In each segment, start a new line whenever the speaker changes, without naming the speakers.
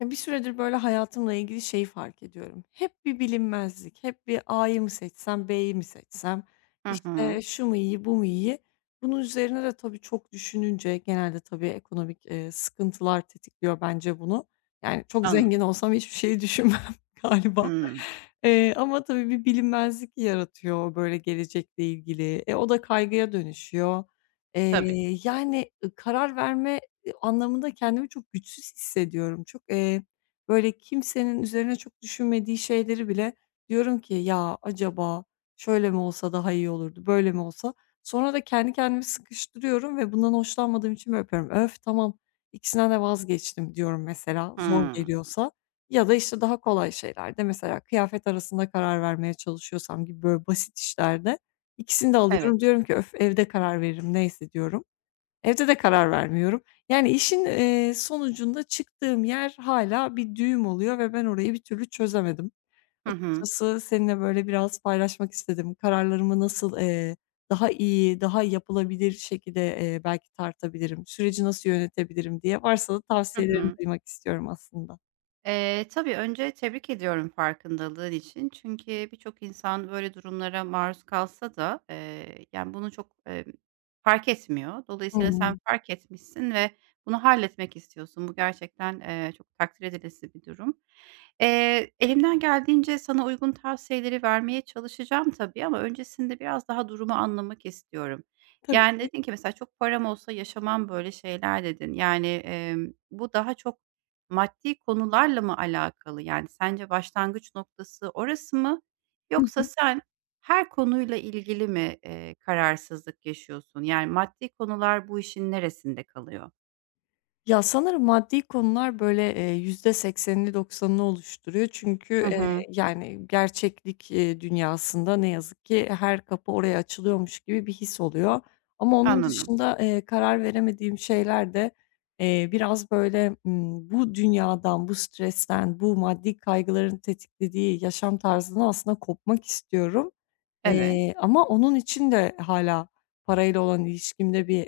Ya, bir süredir, böyle, hayatımla ilgili şeyi fark ediyorum. Hep bir bilinmezlik, hep bir A'yı mı seçsem, B'yi mi seçsem,
Hı hı.
işte, şu mu iyi, bu mu iyi? Bunun üzerine de tabii çok düşününce genelde tabii ekonomik sıkıntılar tetikliyor bence bunu. Yani, çok
Anladım.
zengin olsam hiçbir şey düşünmem galiba.
Hımm.
Ama tabii bir bilinmezlik yaratıyor, böyle, gelecekle ilgili. E, o da kaygıya dönüşüyor.
Tabii.
Yani, karar verme anlamında kendimi çok güçsüz hissediyorum. Çok, böyle, kimsenin üzerine çok düşünmediği şeyleri bile diyorum ki, "Ya, acaba şöyle mi olsa daha iyi olurdu, böyle mi olsa?" Sonra da kendi kendimi sıkıştırıyorum ve bundan hoşlanmadığım için böyle yapıyorum. "Öf, tamam, ikisinden de vazgeçtim." diyorum mesela zor
Hımm.
geliyorsa. Ya da, işte, daha kolay şeylerde mesela kıyafet arasında karar vermeye çalışıyorsam gibi böyle basit işlerde ikisini de
Evet.
alıyorum. Diyorum ki, "Öf, evde karar veririm, neyse." diyorum. Evde de karar vermiyorum. Yani işin sonucunda çıktığım yer hâlâ bir düğüm oluyor ve ben orayı bir türlü çözemedim.
Hı hı.
Açıkçası seninle, böyle, biraz paylaşmak istedim. Kararlarımı nasıl daha iyi, daha yapılabilir şekilde, belki tartabilirim, süreci nasıl yönetebilirim diye varsa da
Hı
tavsiyelerini
hı.
duymak istiyorum aslında.
Tabii önce tebrik ediyorum farkındalığın için. Çünkü birçok insan böyle durumlara maruz kalsa da, yani, bunu çok, fark etmiyor. Dolayısıyla sen
Hımm.
fark etmişsin ve bunu halletmek istiyorsun. Bu gerçekten, çok takdir edilesi bir durum. Elimden geldiğince sana uygun tavsiyeleri vermeye çalışacağım tabii ama öncesinde biraz daha durumu anlamak istiyorum. Yani,
Tabii
dedin ki mesela, "Çok param olsa yaşamam böyle şeyler." dedin. Yani, bu daha çok maddi konularla mı alakalı? Yani sence başlangıç noktası orası mı yoksa
ki.
sen her konuyla ilgili mi, kararsızlık yaşıyorsun? Yani maddi konular bu işin neresinde kalıyor?
Ya, sanırım maddi konular, böyle, yüzde %80'ini, %90'ını oluşturuyor. Çünkü,
Hı hı.
eee, yani, gerçeklik dünyasında ne yazık ki her kapı oraya açılıyormuş gibi bir his oluyor. Ama onun
Anladım.
dışında, karar veremediğim şeyler de, biraz, böyle, bu dünyadan, bu stresten, bu maddi kaygıların tetiklediği yaşam tarzından aslında kopmak istiyorum.
Evet.
Ama onun için de hala parayla olan ilişkimde bir,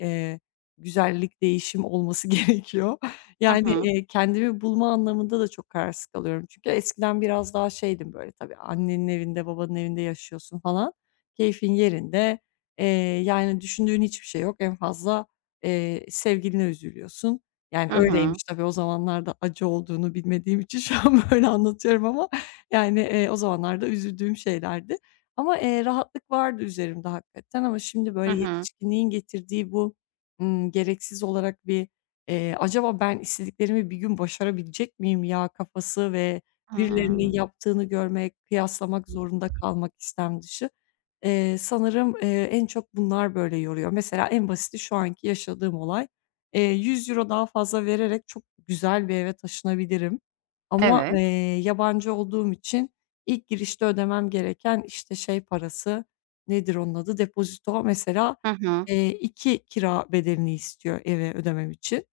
güzellik, değişim olması gerekiyor.
Hı
Yani,
hı.
eee, kendimi bulma anlamında da çok kararsız kalıyorum. Çünkü eskiden biraz daha şeydim, böyle, tabii annenin evinde, babanın evinde yaşıyorsun falan. Keyfin yerinde. Eee, yani, düşündüğün hiçbir şey yok. En fazla, sevgiline üzülüyorsun. Yani,
Hı hı.
öyleymiş tabii o zamanlarda acı olduğunu bilmediğim için şu an böyle anlatıyorum ama, yani, o zamanlarda üzüldüğüm şeylerdi. Ama rahatlık vardı üzerimde hakikaten ama şimdi,
Hı
böyle,
hı.
yetişkinliğin getirdiği bu gereksiz olarak bir, "Acaba ben istediklerimi bir gün başarabilecek miyim ya?" kafası ve birilerinin
Hımm.
yaptığını görmek, kıyaslamak zorunda kalmak istem dışı. Sanırım, en çok bunlar böyle yoruyor. Mesela en basiti şu anki yaşadığım olay. Yüz euro daha fazla vererek çok güzel bir eve taşınabilirim ama
Evet.
yabancı olduğum için ilk girişte ödemem gereken, işte, şey parası, nedir onun adı, depozito mesela
Hı hı.
2 kira bedelini istiyor eve ödemem için.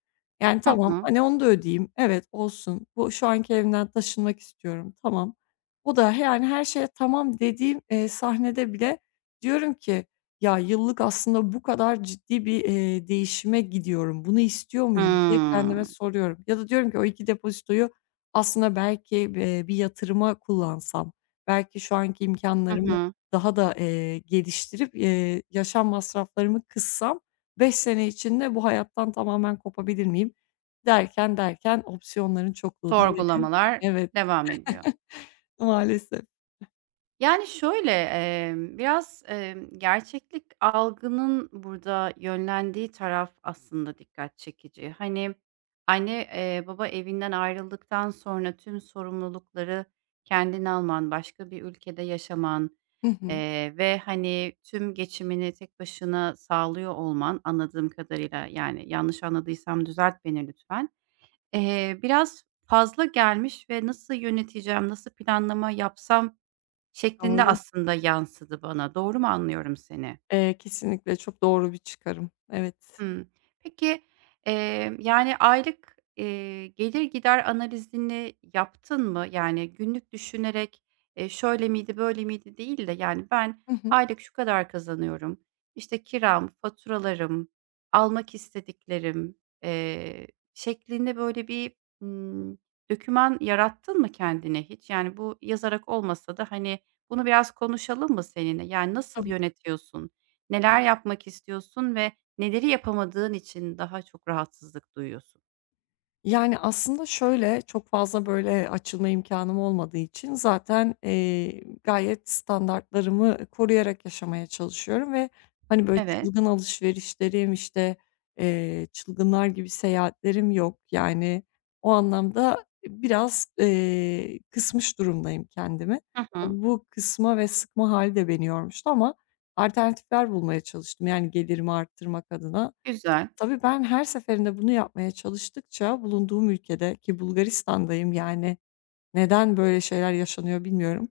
Yani,
Hı
tamam,
hı.
hani, onu da ödeyeyim. Evet, olsun. Bu şu anki evimden taşınmak istiyorum. Tamam. O da he yani, her şeye tamam dediğim, sahnede bile diyorum ki, "Ya, yıllık aslında bu kadar ciddi bir değişime gidiyorum. Bunu istiyor muyum?" diye kendime
Hımm.
soruyorum. Ya da diyorum ki, "O 2 depozitoyu aslında belki bir yatırıma kullansam, belki şu anki
Hı hı.
daha da geliştirip yaşam masraflarımı kıssam 5 sene içinde bu hayattan tamamen kopabilir miyim derken opsiyonların çokluğu da beni
Sorgulamalar
Evet,
devam ediyor.
maalesef.
Yani, şöyle, biraz, gerçeklik algının burada yönlendiği taraf aslında dikkat çekici. Hani, anne, baba evinden ayrıldıktan sonra tüm sorumlulukları kendine alman, başka bir ülkede yaşaman,
Hı hı.
ve, hani, tüm geçimini tek başına sağlıyor olman anladığım kadarıyla, yani, yanlış anladıysam düzelt beni lütfen. Biraz fazla gelmiş ve nasıl yöneteceğim, nasıl planlama yapsam şeklinde
Doğru.
aslında yansıdı bana. Doğru mu anlıyorum seni?
Kesinlikle çok doğru bir çıkarım. Evet.
Hımm. Peki, yani, aylık, gelir gider analizini yaptın mı? Yani, günlük düşünerek, şöyle miydi, böyle miydi değil de, yani, ben
Hı hı.
aylık şu kadar kazanıyorum, işte, kiram, faturalarım, almak istediklerim, eee, şeklinde böyle bir, ımm, doküman yarattın mı kendine hiç? Yani, bu yazarak olmasa da, hani, bunu biraz konuşalım mı seninle? Yani, nasıl
Tabii.
yönetiyorsun? Neler yapmak istiyorsun ve neleri yapamadığın için daha çok rahatsızlık duyuyorsun?
Yani, aslında şöyle, çok fazla, böyle, açılma imkanım olmadığı için zaten, gayet standartlarımı koruyarak yaşamaya çalışıyorum ve, hani, böyle,
Evet.
çılgın alışverişlerim, işte, çılgınlar gibi seyahatlerim yok. Yani, o anlamda biraz, kısmış durumdayım kendimi.
Hı hı.
Tabii bu kısma ve sıkma hali de beni yormuştu ama alternatifler bulmaya çalıştım, yani, gelirimi arttırmak adına.
Güzel.
Tabii ben her seferinde bunu yapmaya çalıştıkça bulunduğum ülkede ki Bulgaristan'dayım yani, neden böyle şeyler yaşanıyor bilmiyorum.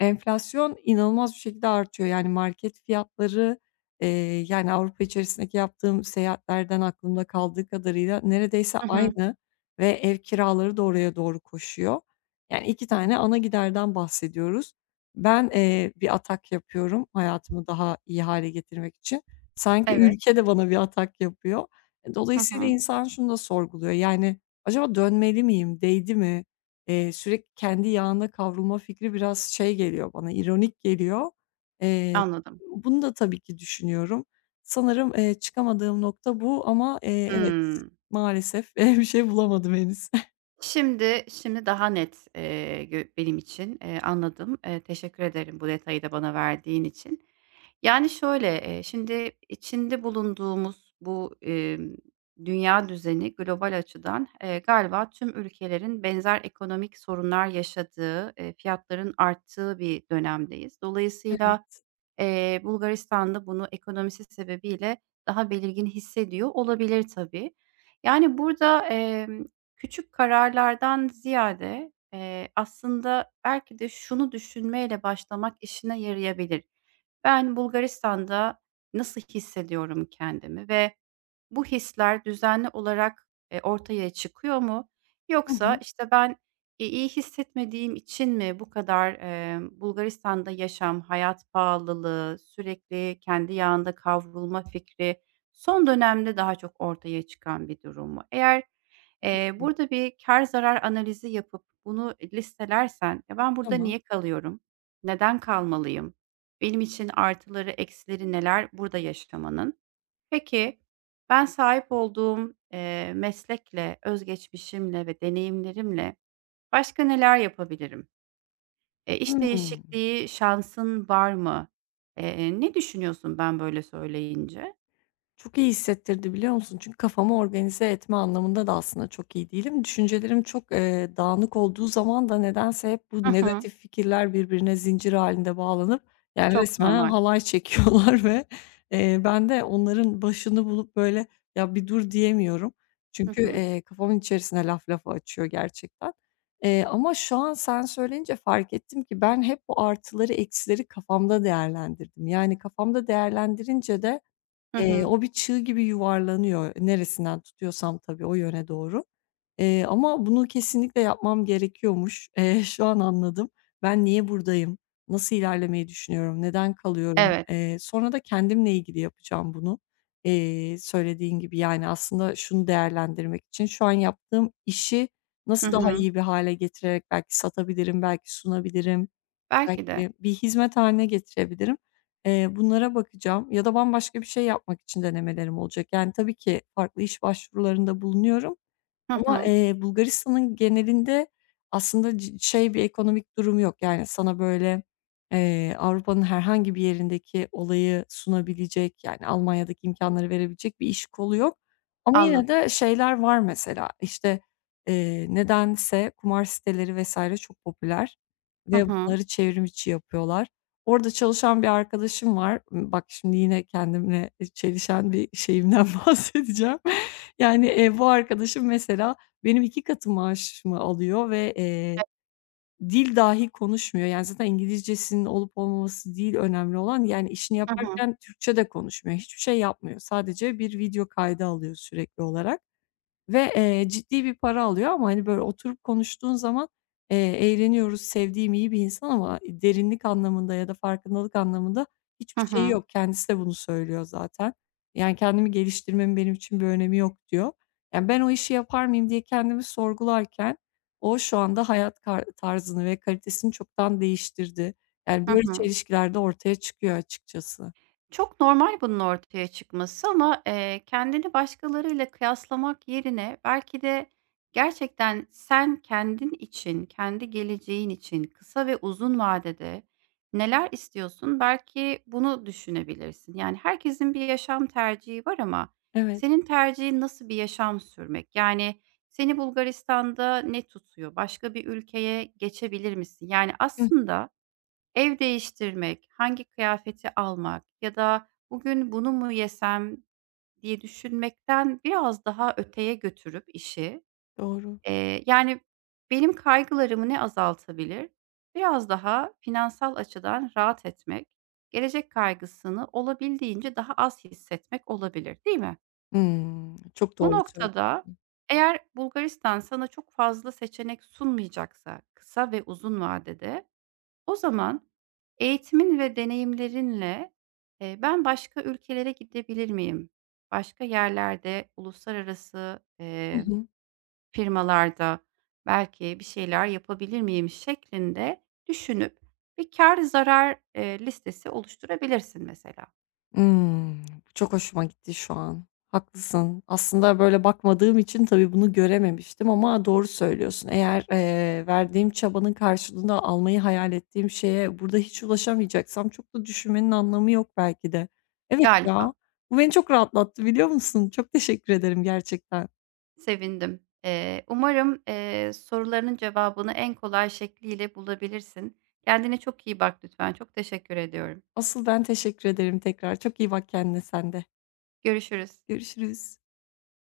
Enflasyon inanılmaz bir şekilde artıyor. Yani market fiyatları, eee, yani Avrupa içerisindeki yaptığım seyahatlerden aklımda kaldığı kadarıyla neredeyse
Hı hı.
aynı ve ev kiraları da oraya doğru koşuyor. Yani 2 tane ana giderden bahsediyoruz. Ben bir atak yapıyorum hayatımı daha iyi hale getirmek için. Sanki
Evet.
ülke de bana bir atak yapıyor. E,
Hı
dolayısıyla
hı.
insan şunu da sorguluyor, yani, "Acaba dönmeli miyim, değdi mi?" Sürekli kendi yağına kavrulma fikri biraz şey geliyor bana, ironik geliyor. Eee,
Anladım.
bunu da tabii ki düşünüyorum. Sanırım, çıkamadığım nokta bu ama evet,
Hımm.
maalesef, bir şey bulamadım henüz.
Şimdi daha net, gö benim için, anladım. Teşekkür ederim bu detayı da bana verdiğin için. Yani, şöyle, şimdi içinde bulunduğumuz bu, dünya düzeni global açıdan, galiba tüm ülkelerin benzer ekonomik sorunlar yaşadığı, fiyatların arttığı bir dönemdeyiz. Dolayısıyla
Evet.
Bulgaristan bunu ekonomisi sebebiyle daha belirgin hissediyor olabilir tabii. Yani, burada, küçük kararlardan ziyade, aslında belki de şunu düşünmeyle başlamak işine yarayabilir. Ben Bulgaristan'da nasıl hissediyorum kendimi ve bu hisler düzenli olarak, ortaya çıkıyor mu?
Hı
Yoksa,
hı.
işte, ben, iyi hissetmediğim için mi bu kadar, Bulgaristan'da yaşam, hayat pahalılığı, sürekli kendi yağında kavrulma fikri son dönemde daha çok ortaya çıkan bir durum mu? Eğer, burada bir kar zarar analizi yapıp bunu listelersen, "Ya, ben burada
Tamam.
niye kalıyorum? Neden kalmalıyım? Benim için artıları, eksileri neler burada yaşamanın?" Peki, ben sahip olduğum, meslekle, özgeçmişimle ve deneyimlerimle başka neler yapabilirim? İş
Hıı.
değişikliği şansın var mı? Ne düşünüyorsun ben böyle söyleyince?
Çok iyi hissettirdi biliyor musun? Çünkü kafamı organize etme anlamında da aslında çok iyi değilim. Düşüncelerim çok dağınık olduğu zaman da nedense hep
Hı
bu
hı.
negatif fikirler birbirine zincir halinde bağlanıp, yani,
Çok
resmen
normal.
halay çekiyorlar ve ben de onların başını bulup, böyle, ya, bir dur diyemiyorum.
Hı
Çünkü,
hı.
eee, kafamın içerisine laf lafı açıyor gerçekten. Ama şu an sen söyleyince fark ettim ki ben hep bu artıları eksileri kafamda değerlendirdim. Yani, kafamda değerlendirince de
Hı hı.
O bir çığ gibi yuvarlanıyor, neresinden tutuyorsam tabii o yöne doğru. Ama bunu kesinlikle yapmam gerekiyormuş. Şu an anladım. Ben niye buradayım? Nasıl ilerlemeyi düşünüyorum? Neden kalıyorum?
Evet.
Sonra da kendimle ilgili yapacağım bunu. Söylediğin gibi, yani, aslında şunu değerlendirmek için şu an yaptığım işi
Hı
nasıl daha
hı.
iyi bir hale getirerek belki satabilirim, belki sunabilirim?
Belki de.
Belki bir hizmet hâline getirebilirim. Bunlara bakacağım ya da bambaşka bir şey yapmak için denemelerim olacak. Yani, tabii ki farklı iş başvurularında bulunuyorum
Hı
ama,
hı.
eee, Bulgaristan'ın genelinde aslında şey bir ekonomik durum yok. Yani, sana böyle, Avrupa'nın herhangi bir yerindeki olayı sunabilecek, yani, Almanya'daki imkânları verebilecek bir iş kolu yok. Ama yine
Anladım.
de şeyler var mesela, işte, nedense kumar siteleri vs. çok popüler
Hı
ve
hı.
bunları çevrim içi yapıyorlar. Orada çalışan bir arkadaşım var. Bak şimdi yine kendimle çelişen bir şeyimden bahsedeceğim. Yani, bu arkadaşım mesela benim 2 katı maaşımı alıyor ve
E.
dil dahi konuşmuyor. Yani, zaten İngilizcesinin olup olmaması değil önemli olan, yani, işini
Hı hı.
yaparken Türkçe de konuşmuyor. Hiçbir şey yapmıyor. Sadece bir video kaydı alıyor sürekli olarak. Ve ciddi bir para alıyor ama, hani, böyle, oturup konuştuğun zaman, eğleniyoruz, sevdiğim iyi bir insan ama derinlik anlamında ya da farkındalık anlamında hiçbir
Hı
şeyi
hı.
yok. Kendisi de bunu söylüyor zaten. Yani, kendimi geliştirmemin benim için bir önemi yok diyor. Yani, ben o işi yapar mıyım diye kendimi sorgularken o şu anda hayat kar tarzını ve kalitesini çoktan değiştirdi. Yani,
Hı
böyle
hı.
çelişkiler de ortaya çıkıyor açıkçası.
Çok normal bunun ortaya çıkması ama, kendini başkalarıyla kıyaslamak yerine belki de gerçekten sen kendin için, kendi geleceğin için kısa ve uzun vadede neler istiyorsun? Belki bunu düşünebilirsin. Yani, herkesin bir yaşam tercihi var ama
Evet.
senin tercihin nasıl bir yaşam sürmek? Yani, seni Bulgaristan'da ne tutuyor? Başka bir ülkeye geçebilir misin? Yani,
Hıh,
aslında ev değiştirmek, hangi kıyafeti almak ya da "Bugün bunu mu yesem?" diye düşünmekten biraz daha öteye götürüp işi,
doğru.
yani, benim kaygılarımı ne azaltabilir? Biraz daha finansal açıdan rahat etmek, gelecek kaygısını olabildiğince daha az hissetmek olabilir, değil mi?
Hımm, çok
Bu
doğru
noktada
söylüyorsun.
eğer Bulgaristan sana çok fazla seçenek sunmayacaksa kısa ve uzun vadede o zaman eğitimin ve deneyimlerinle, ben başka ülkelere gidebilir miyim? Başka yerlerde, uluslararası,
Hı hı.
firmalarda belki bir şeyler yapabilir miyim şeklinde düşünüp bir kar zarar, listesi oluşturabilirsin mesela.
Imm, çok hoşuma gitti şu an. Haklısın. Aslında böyle bakmadığım için tabii bunu görememiştim ama doğru söylüyorsun. Eğer verdiğim çabanın karşılığında almayı hayal ettiğim şeye burada hiç ulaşamayacaksam çok da düşünmenin anlamı yok belki de. Evet ya,
Galiba.
bu beni çok rahatlattı biliyor musun? Çok teşekkür ederim gerçekten.
Sevindim. Umarım, sorularının cevabını en kolay şekliyle bulabilirsin. Kendine çok iyi bak lütfen. Çok teşekkür ediyorum.
Asıl ben teşekkür ederim tekrar. Çok iyi bak kendine sen de.
Görüşürüz.
Görüşürüz.